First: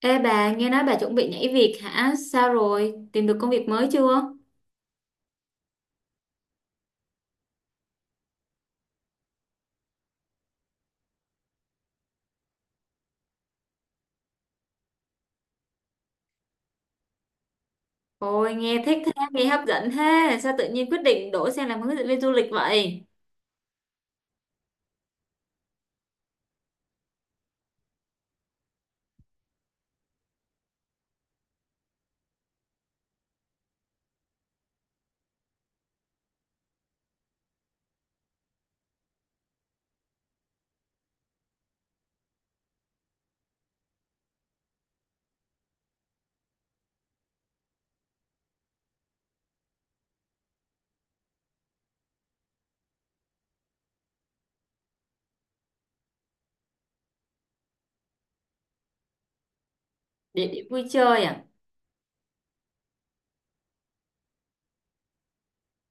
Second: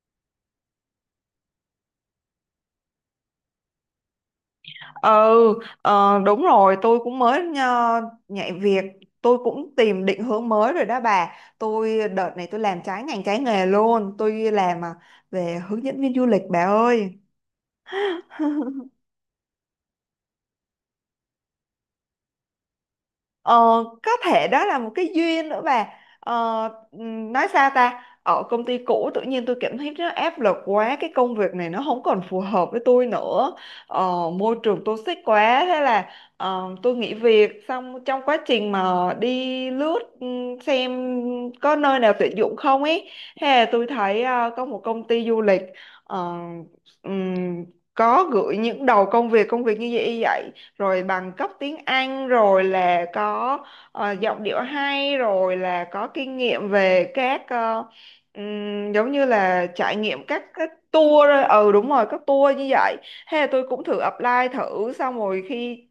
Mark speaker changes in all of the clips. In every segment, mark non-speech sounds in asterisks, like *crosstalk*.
Speaker 1: Ê bà, nghe nói bà chuẩn bị nhảy việc hả? Sao rồi? Tìm được công việc mới chưa?
Speaker 2: Ừ, đúng rồi, tôi cũng mới nhạy việc, tôi cũng tìm định hướng mới rồi đó bà. Tôi đợt này tôi làm trái ngành trái nghề luôn, tôi làm về hướng dẫn viên du lịch bà ơi.
Speaker 1: Ôi, nghe thích thế, nghe hấp dẫn thế. Sao tự nhiên quyết định đổ sang làm hướng dẫn viên du lịch vậy?
Speaker 2: Ờ, có thể đó là một cái duyên nữa bà. ờ, nói sao ta, ở công ty cũ tự nhiên tôi cảm thấy nó áp lực quá, cái công việc này nó không còn phù hợp với tôi nữa. Môi trường toxic quá, thế là tôi nghỉ việc. Xong trong quá trình mà đi lướt xem có nơi nào tuyển dụng không ấy, thế là tôi thấy có một công ty du lịch ờ, ừm, có gửi những đầu công việc như vậy vậy, rồi bằng cấp tiếng Anh, rồi là có giọng điệu hay, rồi là có kinh nghiệm về các giống như là trải nghiệm các
Speaker 1: Địa điểm
Speaker 2: các
Speaker 1: vui chơi
Speaker 2: tour. Ờ,
Speaker 1: à?
Speaker 2: ừ đúng rồi, các tour như vậy. Thế là tôi cũng thử apply thử. Xong rồi khi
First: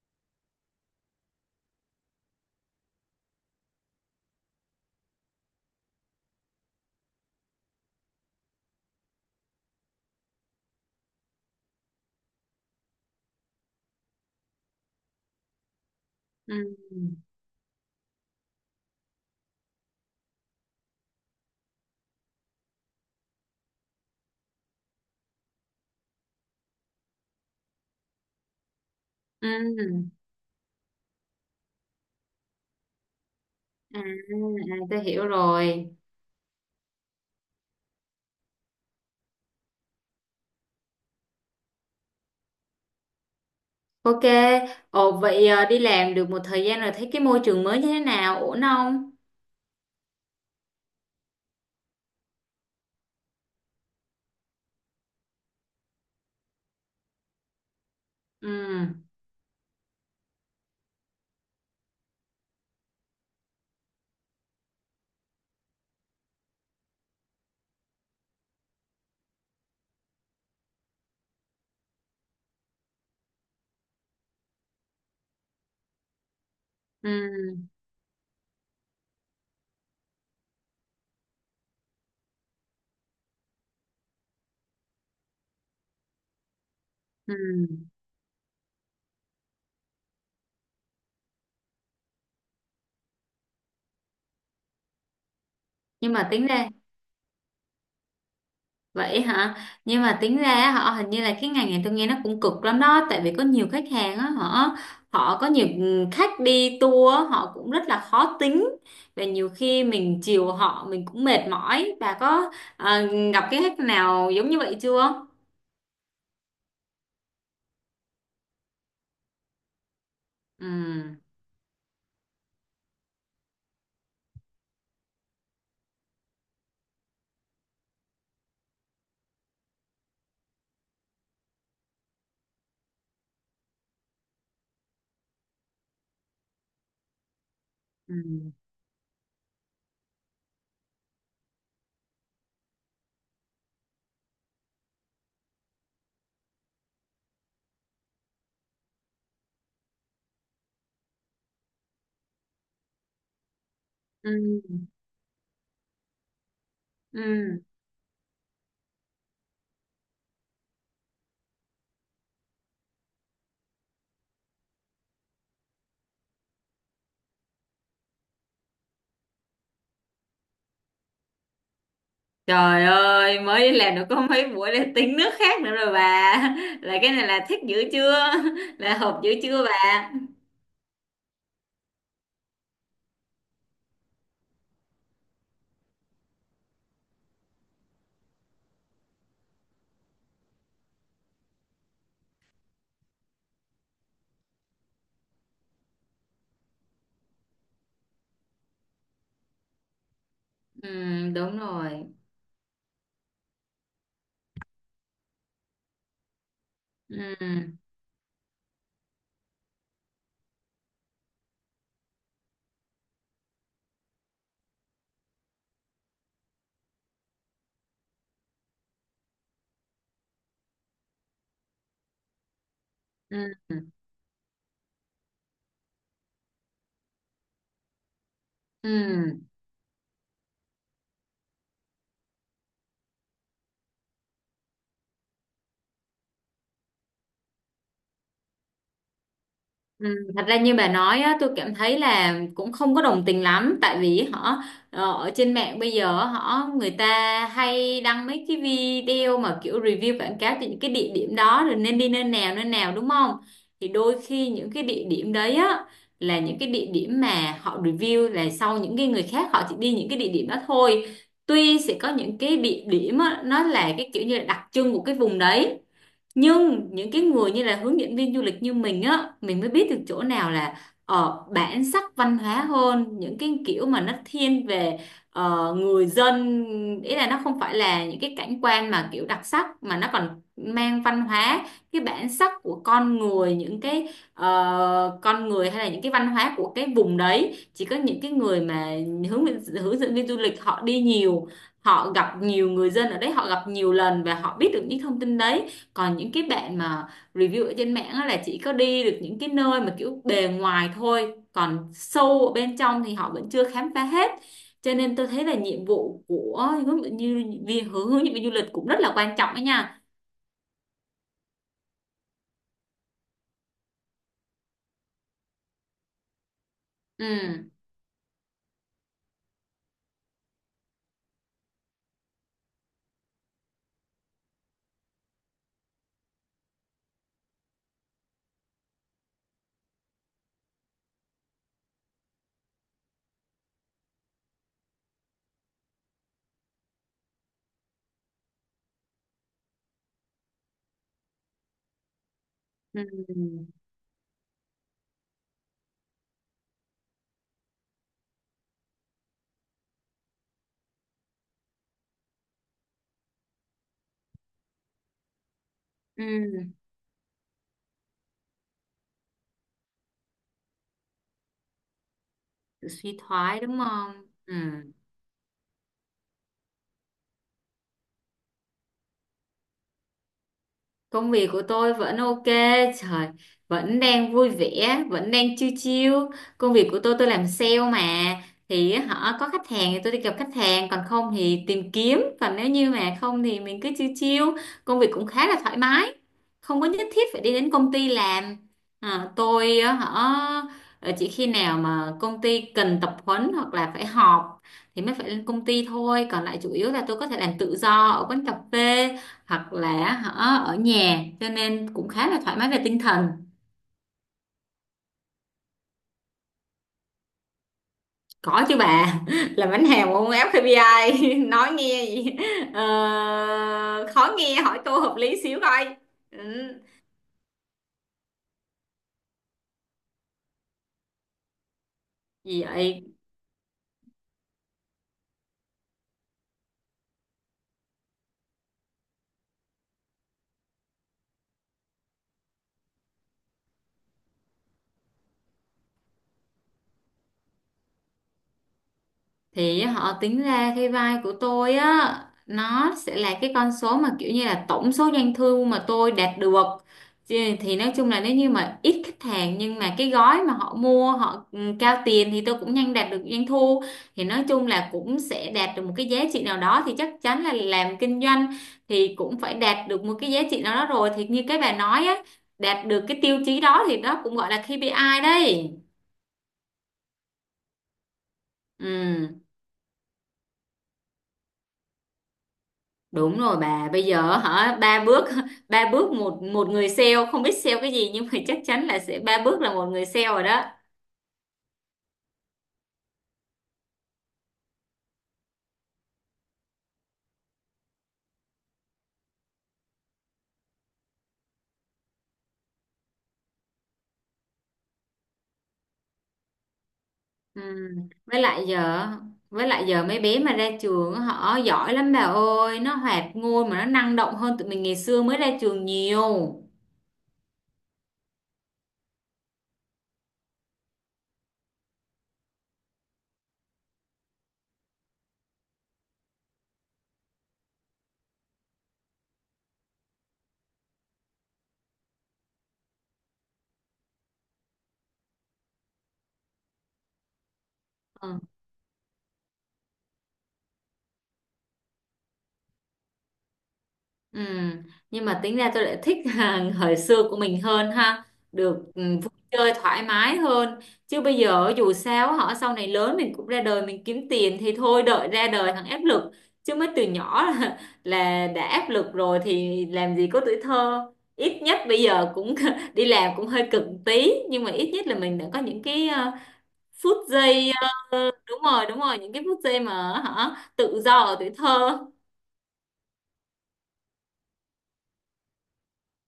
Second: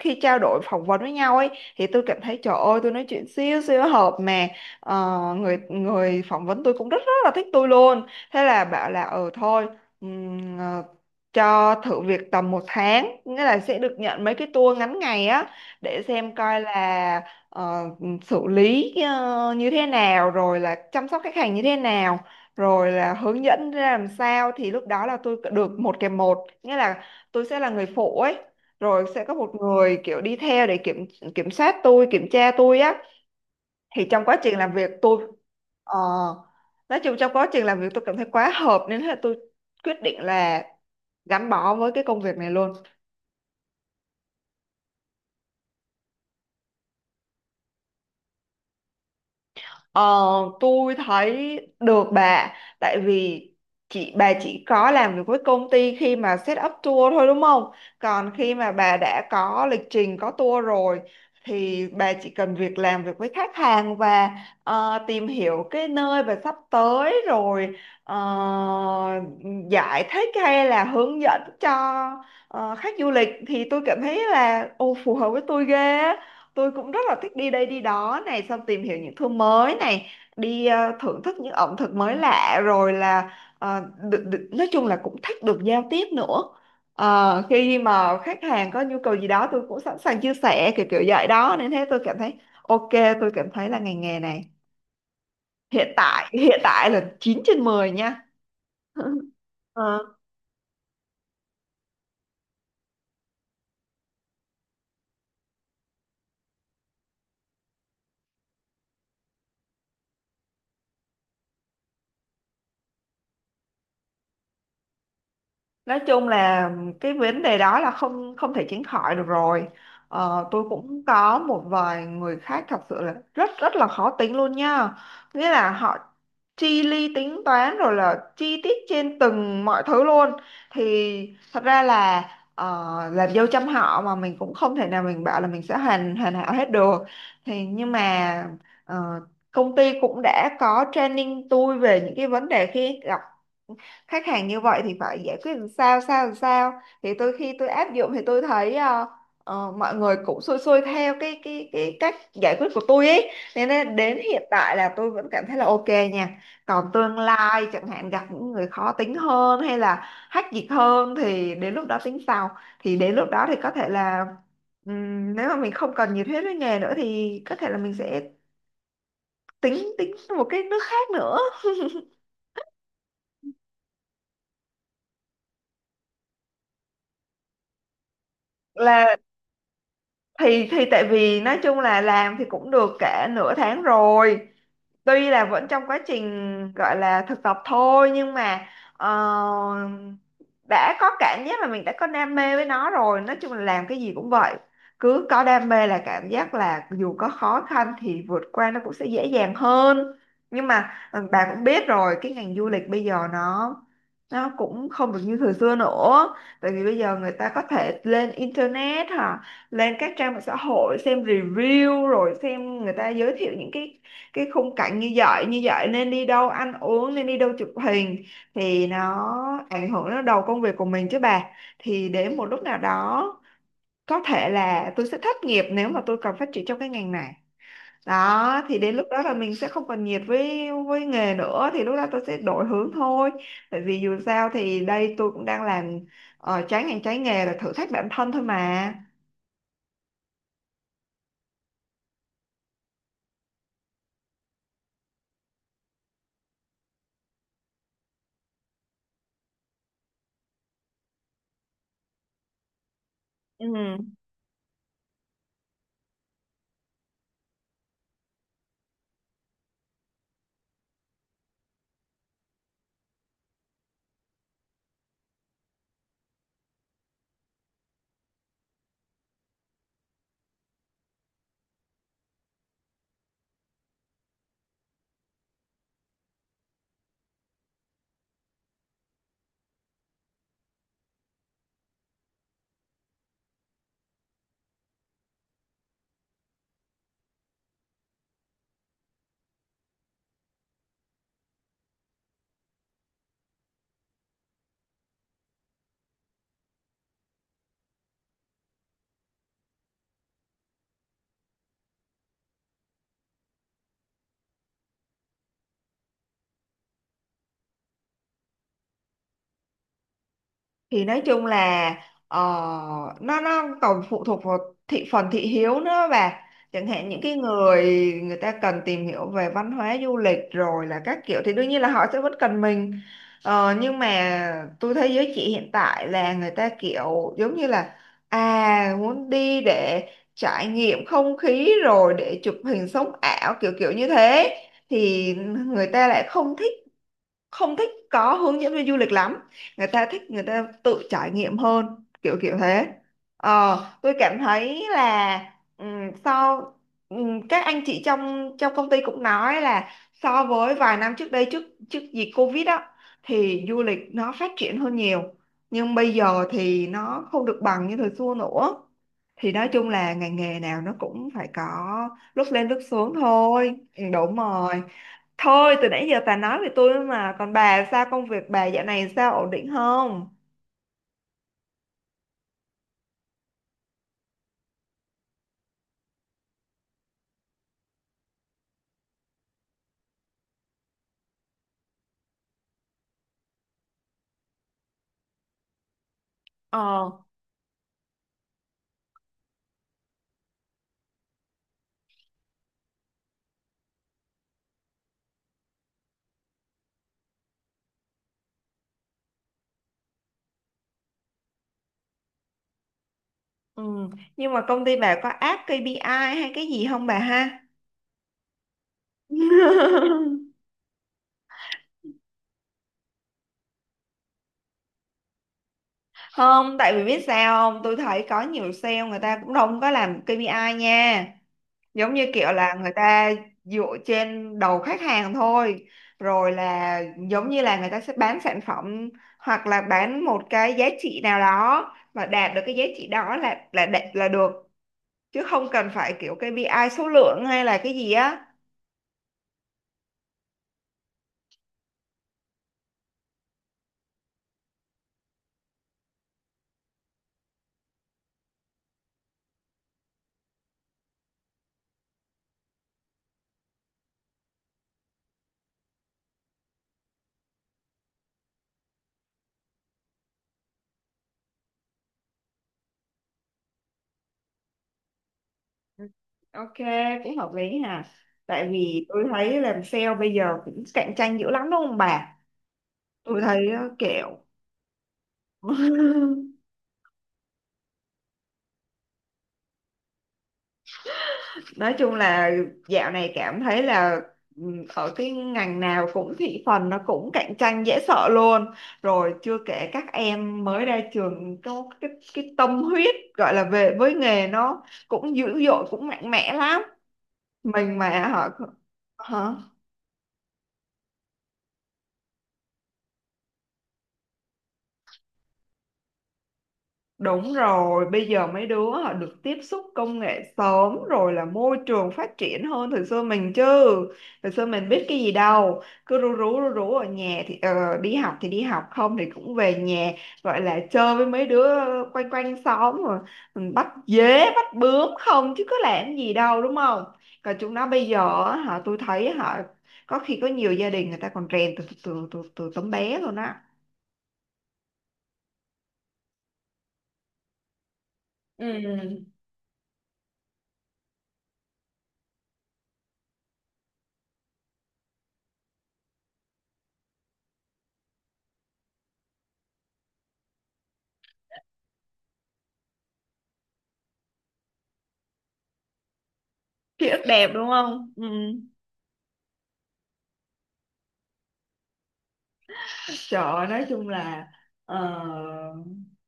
Speaker 2: khi trao đổi phỏng vấn với nhau ấy, thì tôi cảm thấy trời ơi tôi nói chuyện siêu siêu hợp mà. Người người phỏng vấn tôi cũng rất rất là thích tôi luôn. Thế là bảo là ừ thôi, ừm, ờ, cho thử việc tầm 1 tháng, nghĩa là sẽ được nhận mấy cái tour ngắn ngày á, để xem
Speaker 1: Ừ.
Speaker 2: coi là ờ, xử lý như thế nào, rồi là chăm sóc khách hàng như thế nào, rồi là hướng dẫn ra làm sao. Thì lúc đó là tôi được 1 kèm 1, nghĩa là tôi sẽ là người phụ ấy, rồi sẽ có một người
Speaker 1: Ừ.
Speaker 2: kiểu đi theo để kiểm kiểm soát tôi, kiểm tra tôi á.
Speaker 1: À,
Speaker 2: Thì trong quá trình làm
Speaker 1: à,
Speaker 2: việc
Speaker 1: tôi
Speaker 2: tôi
Speaker 1: hiểu rồi.
Speaker 2: ờ, nói chung trong quá trình làm việc tôi cảm thấy quá hợp, nên là tôi quyết định là gắn bó với cái công việc này luôn.
Speaker 1: Ok. Ồ, vậy đi làm được một thời gian rồi thấy cái môi trường mới như thế nào? Ổn không?
Speaker 2: Ờ, tôi thấy được bà, tại vì chị bà chỉ có làm việc với công ty khi mà set up tour thôi đúng không? Còn
Speaker 1: Ừ.
Speaker 2: khi mà bà đã có lịch trình có tour rồi thì bà chỉ cần việc làm việc với khách hàng và tìm hiểu cái nơi bà sắp tới, rồi ờ, giải thích hay là hướng dẫn cho khách du lịch, thì tôi cảm thấy là ô phù hợp với tôi ghê á. Tôi cũng rất là thích đi
Speaker 1: Ừ.
Speaker 2: đây đi đó này, xong tìm hiểu những thứ mới này, đi thưởng thức những ẩm thực mới lạ, rồi là ờ, được, được, nói chung là cũng thích được giao tiếp nữa.
Speaker 1: Ừ.
Speaker 2: Ờ, khi mà khách hàng có nhu cầu gì đó, tôi cũng sẵn sàng chia sẻ kiểu kiểu vậy đó, nên thế tôi cảm thấy ok, tôi cảm thấy là ngành nghề này hiện
Speaker 1: Nhưng mà
Speaker 2: tại
Speaker 1: tính
Speaker 2: hiện
Speaker 1: ra.
Speaker 2: tại là 9 trên 10 nha.
Speaker 1: Vậy
Speaker 2: *laughs*
Speaker 1: hả? Nhưng
Speaker 2: Ờ.
Speaker 1: mà tính ra á, họ hình như là cái ngành này tôi nghe nó cũng cực lắm đó, tại vì có nhiều khách hàng á, họ họ có nhiều khách đi tour á, họ cũng rất là khó tính và nhiều khi mình chiều họ mình cũng mệt mỏi. Bà có ờ, gặp cái khách nào giống như vậy chưa?
Speaker 2: Nói chung là cái vấn đề đó là không không thể tránh khỏi được rồi. Tôi cũng
Speaker 1: Ừ.
Speaker 2: có một vài người khác thật sự là rất rất là khó tính luôn nha, nghĩa là họ chi ly tính toán, rồi là chi tiết trên từng mọi thứ luôn. Thì thật ra là làm dâu trăm họ mà, mình cũng không thể nào mình bảo là mình sẽ hoàn hoàn hảo hết được. Thì nhưng
Speaker 1: Ừ.
Speaker 2: mà ờ, công ty cũng đã có training tôi về những cái vấn đề khi gặp khách hàng như vậy thì phải giải quyết làm sao. Thì tôi khi tôi áp dụng thì tôi thấy mọi người cũng xuôi xuôi theo cái cách giải quyết của tôi ấy, nên là đến
Speaker 1: Ừ.
Speaker 2: hiện tại là tôi vẫn cảm thấy là ok nha. Còn tương
Speaker 1: Ừ.
Speaker 2: lai chẳng hạn gặp những người khó tính hơn hay là hách dịch hơn thì đến lúc đó tính sau. Thì đến lúc đó thì có thể là nếu mà mình không còn nhiệt huyết với nghề nữa thì có thể là mình sẽ tính tính một cái nước khác nữa.
Speaker 1: Trời ơi, mới làm được có mấy buổi là tính nước khác nữa rồi bà. *laughs* Là cái này là thích dữ chưa? *laughs* Là
Speaker 2: Là
Speaker 1: hợp dữ chưa bà?
Speaker 2: thì, tại vì nói chung là làm thì cũng được cả nửa tháng rồi, tuy là vẫn trong quá trình gọi là thực tập thôi, nhưng mà ờ, đã có cảm giác là mình đã có đam mê với nó rồi. Nói chung là làm cái gì cũng vậy, cứ có đam mê là cảm giác là dù có khó khăn thì vượt qua nó cũng sẽ dễ dàng hơn. Nhưng
Speaker 1: Ừ,
Speaker 2: mà ừ, bà
Speaker 1: đúng
Speaker 2: cũng biết
Speaker 1: rồi.
Speaker 2: rồi, cái ngành du lịch bây giờ nó cũng không được như thời xưa nữa. Tại vì bây giờ người
Speaker 1: Ừ.
Speaker 2: ta có thể lên internet hả, lên các trang mạng xã hội xem review, rồi xem người ta giới thiệu những cái khung cảnh như vậy như vậy, nên đi đâu ăn uống, nên đi đâu chụp hình, thì nó ảnh hưởng đến đầu công việc của mình chứ bà. Thì đến một lúc nào đó
Speaker 1: Ừ,
Speaker 2: có thể là tôi sẽ thất nghiệp nếu mà tôi cần phát triển trong cái ngành này đó. Thì đến lúc đó là
Speaker 1: ừ,
Speaker 2: mình sẽ không còn nhiệt với nghề nữa thì lúc đó tôi sẽ đổi hướng thôi. Tại vì dù sao thì đây tôi cũng đang làm trái ngành trái nghề, là thử thách bản thân thôi mà.
Speaker 1: ừ. Thật ra như bà nói á, tôi cảm thấy là cũng không có đồng tình lắm, tại vì họ ở trên mạng bây giờ họ người ta hay đăng mấy cái video mà kiểu review quảng cáo cho những cái địa điểm đó rồi nên đi nơi nào đúng không,
Speaker 2: Ừ,
Speaker 1: thì đôi khi những cái địa điểm đấy á là những cái địa điểm mà họ review, là sau những cái người khác họ chỉ đi những cái địa điểm đó thôi. Tuy sẽ có những cái địa điểm á, nó là cái kiểu như là đặc trưng của cái vùng đấy, nhưng những cái người như là hướng dẫn viên du lịch như mình á, mình mới biết được chỗ nào là bản sắc văn hóa hơn, những cái kiểu mà nó thiên về người dân, ý là nó không phải là những cái cảnh quan mà kiểu đặc sắc, mà nó còn mang văn hóa, cái bản sắc của con người, những cái con người hay là những cái văn hóa của cái vùng đấy. Chỉ có những cái người mà hướng hướng dẫn viên du lịch họ đi nhiều, họ gặp nhiều người dân ở đấy, họ gặp nhiều lần và họ biết được những thông tin đấy. Còn những cái bạn mà review ở trên mạng á là chỉ có đi được những cái nơi mà kiểu bề ngoài thôi, còn sâu ở bên trong thì họ vẫn chưa khám phá hết. Cho nên tôi thấy là nhiệm vụ của hướng dẫn, như vì hướng hướng dẫn viên du lịch cũng rất là quan trọng đó nha.
Speaker 2: thì nói chung là ờ, nó còn phụ thuộc vào thị phần thị hiếu nữa bà. Chẳng hạn những cái
Speaker 1: Ừ.
Speaker 2: người người ta cần tìm hiểu về văn hóa du lịch rồi là các kiểu, thì đương nhiên là họ sẽ vẫn cần mình. Ờ, nhưng mà tôi thấy giới trẻ hiện tại là người ta kiểu giống như là à muốn đi để trải nghiệm không khí, rồi để chụp hình sống ảo kiểu kiểu như thế, thì người ta lại không thích, không thích có hướng dẫn viên du lịch lắm. Người ta thích người ta tự trải nghiệm hơn kiểu kiểu thế.
Speaker 1: Ừ.
Speaker 2: Tôi cảm thấy là ừm, so các anh chị trong trong công ty cũng nói là so với vài năm trước đây, trước trước dịch Covid á, thì du lịch nó phát triển hơn nhiều, nhưng bây giờ
Speaker 1: Ừ.
Speaker 2: thì nó không được bằng như thời xưa nữa. Thì nói chung là ngành nghề nào nó cũng phải có lúc lên lúc
Speaker 1: Sự
Speaker 2: xuống
Speaker 1: suy thoái
Speaker 2: thôi.
Speaker 1: đúng
Speaker 2: Ừ,
Speaker 1: không?
Speaker 2: đúng
Speaker 1: Ừ.
Speaker 2: rồi. Thôi từ nãy giờ bà nói về tôi mà. Còn bà sao, công việc bà dạo này sao, ổn định không?
Speaker 1: Công việc của tôi vẫn ok, trời, vẫn đang vui vẻ, vẫn đang chill chill. Công việc của tôi làm sale mà, thì họ có khách hàng thì tôi đi gặp khách hàng, còn không thì tìm kiếm, còn nếu như mà không thì mình cứ chill chill. Công việc cũng khá là thoải mái, không có nhất
Speaker 2: Ờ
Speaker 1: thiết phải đi đến công ty làm. À, tôi á, họ chỉ khi nào mà công ty cần tập huấn hoặc là phải họp thì mới phải lên công ty thôi, còn lại chủ yếu là tôi có thể làm tự do ở quán cà phê hoặc là hả, ở nhà, cho nên cũng khá là thoải mái về tinh thần.
Speaker 2: ừ. Nhưng mà công ty bà có áp KPI hay cái gì không bà ha?
Speaker 1: Có chứ bà, *laughs* làm bánh hàng mà không
Speaker 2: *laughs*
Speaker 1: ép ca pê. I *laughs* nói nghe gì, ờ, khó nghe, hỏi câu hợp lý xíu coi. Ừ.
Speaker 2: Không, tại vì biết sao không, tôi thấy có nhiều sale người ta cũng không có làm KPI nha. Giống như kiểu
Speaker 1: Gì
Speaker 2: là người
Speaker 1: vậy?
Speaker 2: ta dựa trên đầu khách hàng thôi. Rồi là giống như là người ta sẽ bán sản phẩm, hoặc là bán một cái giá trị nào đó, mà đạt được cái giá trị đó là đạt là được, chứ không cần phải kiểu KPI số lượng hay là cái gì á.
Speaker 1: Thì họ tính ra cái vai của tôi á, nó sẽ là cái con số mà kiểu như là tổng số doanh thu mà tôi đạt được. Thì nói chung là nếu như mà ít khách hàng nhưng mà cái gói mà họ mua họ cao tiền thì tôi cũng nhanh đạt được doanh thu. Thì nói chung là cũng sẽ đạt được một cái giá trị nào đó, thì chắc chắn là làm kinh doanh thì cũng phải đạt được một cái giá trị nào đó rồi, thì như cái bà nói á, đạt được cái tiêu chí đó thì đó cũng gọi là KPI đấy.
Speaker 2: Ừ, ok, cũng hợp lý hà. Tại vì tôi
Speaker 1: Ừ.
Speaker 2: thấy làm sale bây giờ cũng cạnh tranh dữ lắm đúng không bà?
Speaker 1: Đúng
Speaker 2: Tôi
Speaker 1: rồi
Speaker 2: thấy
Speaker 1: bà, bây giờ
Speaker 2: kiểu
Speaker 1: hả, ba bước *laughs* ba bước, một một
Speaker 2: *laughs*
Speaker 1: người sale không biết sale cái gì nhưng mà chắc chắn là sẽ ba bước là một người sale rồi đó.
Speaker 2: nói chung là dạo này cảm thấy là ừ, ở cái ngành nào cũng thị phần nó cũng cạnh tranh dễ sợ luôn. Rồi chưa kể các em mới ra trường có cái tâm huyết gọi là về với nghề, nó cũng dữ dội cũng mạnh mẽ lắm.
Speaker 1: Ừ.
Speaker 2: Mình mà
Speaker 1: Với
Speaker 2: họ
Speaker 1: lại giờ
Speaker 2: hả.
Speaker 1: với lại giờ mấy bé mà ra trường á, họ giỏi lắm bà ơi, nó hoạt ngôn mà nó năng động hơn tụi mình ngày xưa mới ra trường nhiều.
Speaker 2: Đúng rồi, bây giờ mấy đứa họ được tiếp xúc công nghệ sớm, rồi là môi trường phát triển hơn thời xưa mình chứ. Thời xưa mình biết cái gì đâu, cứ rú rú rú rú ở nhà. Thì đi học thì đi học, không thì cũng về nhà, gọi là chơi với mấy đứa quanh quanh xóm, rồi mình bắt dế, bắt bướm không chứ có làm gì đâu đúng không? Còn chúng nó bây giờ á, họ tôi thấy họ có khi có nhiều gia đình người ta còn rèn từ từ từ từ, từ tấm bé luôn á.
Speaker 1: Ừ, nhưng mà tính ra tôi lại thích *laughs* hàng thời xưa của mình hơn, ha, được
Speaker 2: Ừ.
Speaker 1: vui chơi thoải mái hơn. Chứ bây giờ dù sao họ sau này lớn mình cũng ra đời mình kiếm tiền thì thôi đợi ra đời thằng áp lực, chứ mới từ nhỏ *laughs* là đã áp lực rồi thì làm gì có tuổi thơ. Ít nhất bây giờ cũng *laughs* đi làm cũng hơi cực tí nhưng mà ít nhất là mình đã có những cái
Speaker 2: Ký
Speaker 1: phút
Speaker 2: ức đẹp đúng
Speaker 1: giây
Speaker 2: không? Ừ.
Speaker 1: đúng rồi, đúng rồi, những cái phút giây mà hả tự do ở tuổi thơ.
Speaker 2: Trời ơi, nói chung là ờ,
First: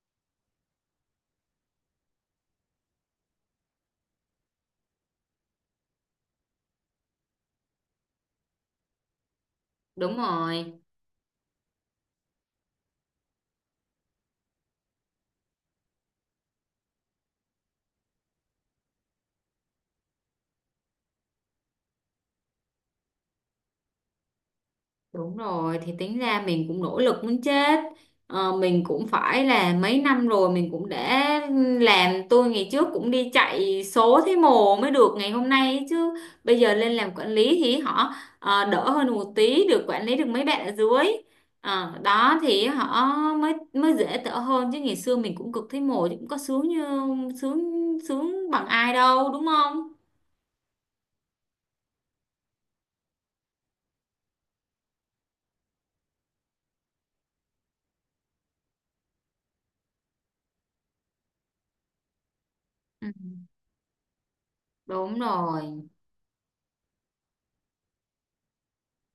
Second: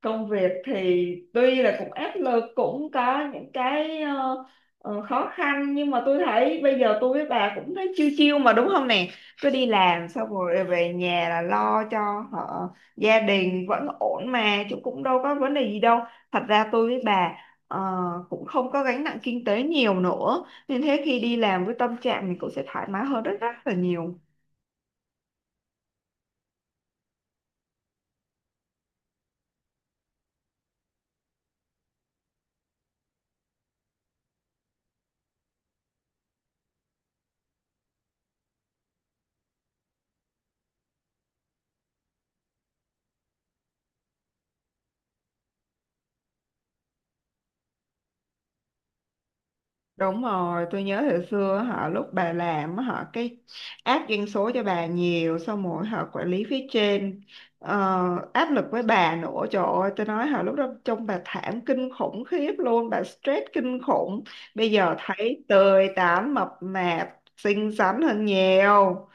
Speaker 2: công việc thì tuy là cũng áp lực, cũng có những cái khó khăn, nhưng mà tôi thấy bây giờ tôi với bà cũng thấy chiêu chiêu mà đúng không nè. Cứ đi làm
Speaker 1: Đúng
Speaker 2: xong rồi
Speaker 1: rồi.
Speaker 2: về nhà là lo cho họ gia đình vẫn ổn mà, chứ cũng đâu có vấn đề gì đâu. Thật ra tôi với bà ờ, cũng không có gánh nặng kinh tế nhiều nữa, nên thế khi đi làm với tâm trạng mình cũng sẽ thoải mái hơn rất rất là nhiều.
Speaker 1: Đúng rồi, thì tính ra mình cũng nỗ lực muốn chết. Ờ, mình cũng phải là mấy năm rồi mình cũng đã làm, tôi ngày trước cũng đi chạy số thấy mồ mới được ngày hôm nay ấy chứ. Bây giờ lên làm quản lý thì họ đỡ hơn một tí, được quản lý được mấy bạn ở dưới. Ờ, đó thì họ mới mới dễ thở hơn, chứ ngày xưa mình cũng cực thấy mồ chứ cũng có sướng như sướng sướng bằng ai đâu đúng không?
Speaker 2: Đúng rồi, tôi nhớ hồi xưa họ lúc bà làm á, họ cái áp doanh số cho bà nhiều, xong rồi họ quản lý phía trên áp lực với bà nữa, trời ơi tôi nói họ lúc đó trông bà thảm kinh khủng khiếp luôn, bà
Speaker 1: Ừ.
Speaker 2: stress kinh khủng. Bây giờ
Speaker 1: Đúng
Speaker 2: thấy
Speaker 1: rồi.
Speaker 2: tươi tắn mập mạp xinh xắn hơn nhiều,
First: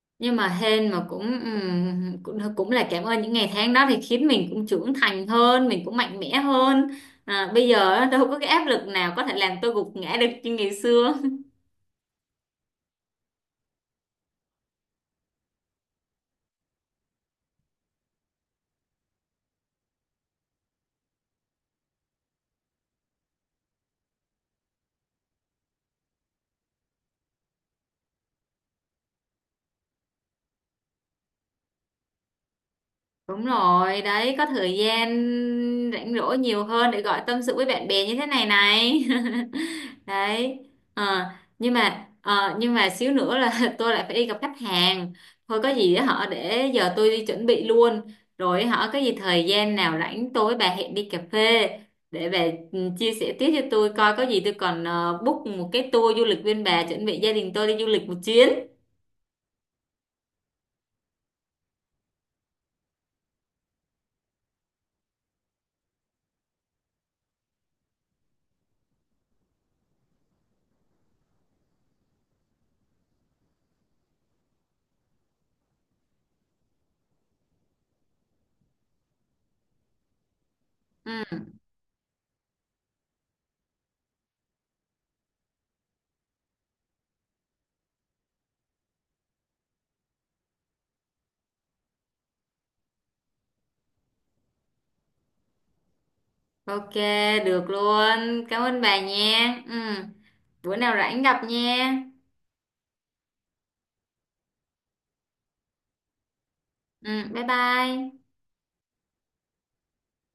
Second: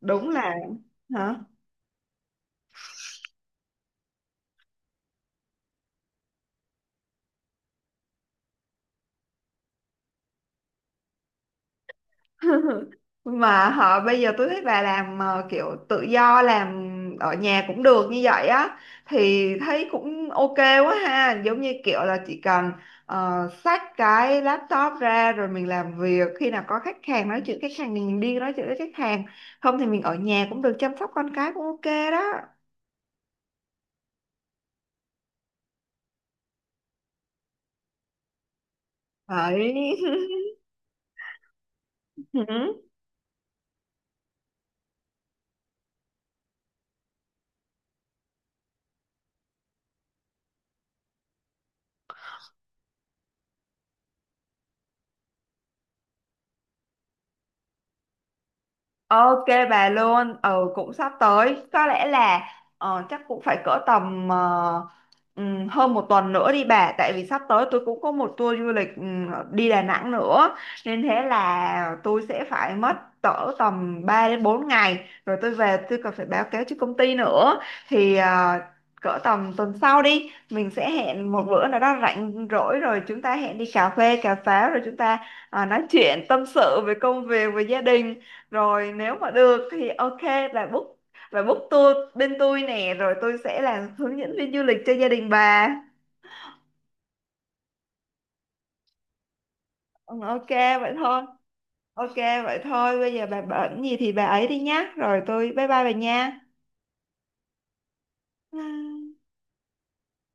Speaker 2: đúng
Speaker 1: Nhưng mà
Speaker 2: là
Speaker 1: hên mà cũng
Speaker 2: hả.
Speaker 1: cũng cũng là cảm ơn những ngày tháng đó, thì khiến mình cũng trưởng thành hơn, mình cũng mạnh mẽ hơn. À, bây giờ á, đâu có cái áp lực nào có thể làm tôi gục ngã được như ngày xưa.
Speaker 2: *laughs* Mà họ bây giờ tôi thấy bà làm kiểu tự do, làm ở nhà cũng được như vậy á, thì thấy cũng ok quá ha. Giống như kiểu là chỉ cần xách cái laptop ra rồi mình làm việc, khi nào có khách hàng nói chuyện khách hàng thì mình đi nói chuyện với khách hàng, không thì mình ở nhà cũng được, chăm sóc con cái cũng ok đó
Speaker 1: Đúng rồi, đấy, có thời gian rảnh rỗi nhiều hơn để gọi tâm sự với bạn bè như thế này này.
Speaker 2: đấy.
Speaker 1: *laughs* Đấy. Ờ, nhưng
Speaker 2: *laughs*
Speaker 1: mà xíu nữa là *laughs* tôi lại phải đi gặp khách hàng. Thôi có gì á họ để giờ tôi đi chuẩn bị luôn. Rồi họ có gì thời gian nào rảnh tôi với bà hẹn đi cà phê để bà chia sẻ tiếp cho tôi coi, có gì tôi còn book một cái tour du lịch bên bà, chuẩn bị gia đình tôi đi du lịch một chuyến.
Speaker 2: Ok bà luôn. Ừ cũng sắp tới, có lẽ là chắc cũng phải cỡ tầm hơn 1 tuần nữa đi bà, tại vì sắp tới tôi cũng có một tour du lịch đi Đà Nẵng nữa, nên thế là tôi sẽ phải mất cỡ tầm 3 đến 4 ngày, rồi tôi về tôi còn phải báo cáo cho công ty nữa. Thì cỡ tầm tuần sau đi, mình sẽ hẹn một
Speaker 1: Ừ.
Speaker 2: bữa nào đó rảnh rỗi rồi chúng ta hẹn đi cà phê, cà pháo, rồi chúng ta nói chuyện tâm sự về công việc, về gia đình. Rồi nếu mà được thì ok là book, là book tour bên tôi nè, rồi tôi sẽ làm hướng dẫn viên du lịch cho gia đình bà.
Speaker 1: Ok, được luôn. Cảm ơn bà nha. Ừ.
Speaker 2: Ừ, ok
Speaker 1: Bữa
Speaker 2: vậy
Speaker 1: nào
Speaker 2: thôi.
Speaker 1: rảnh gặp nha.
Speaker 2: Ok vậy thôi, bây giờ bà bận gì thì bà ấy đi nhá. Rồi tôi bye bye bà nha.
Speaker 1: Ừ, bye bye.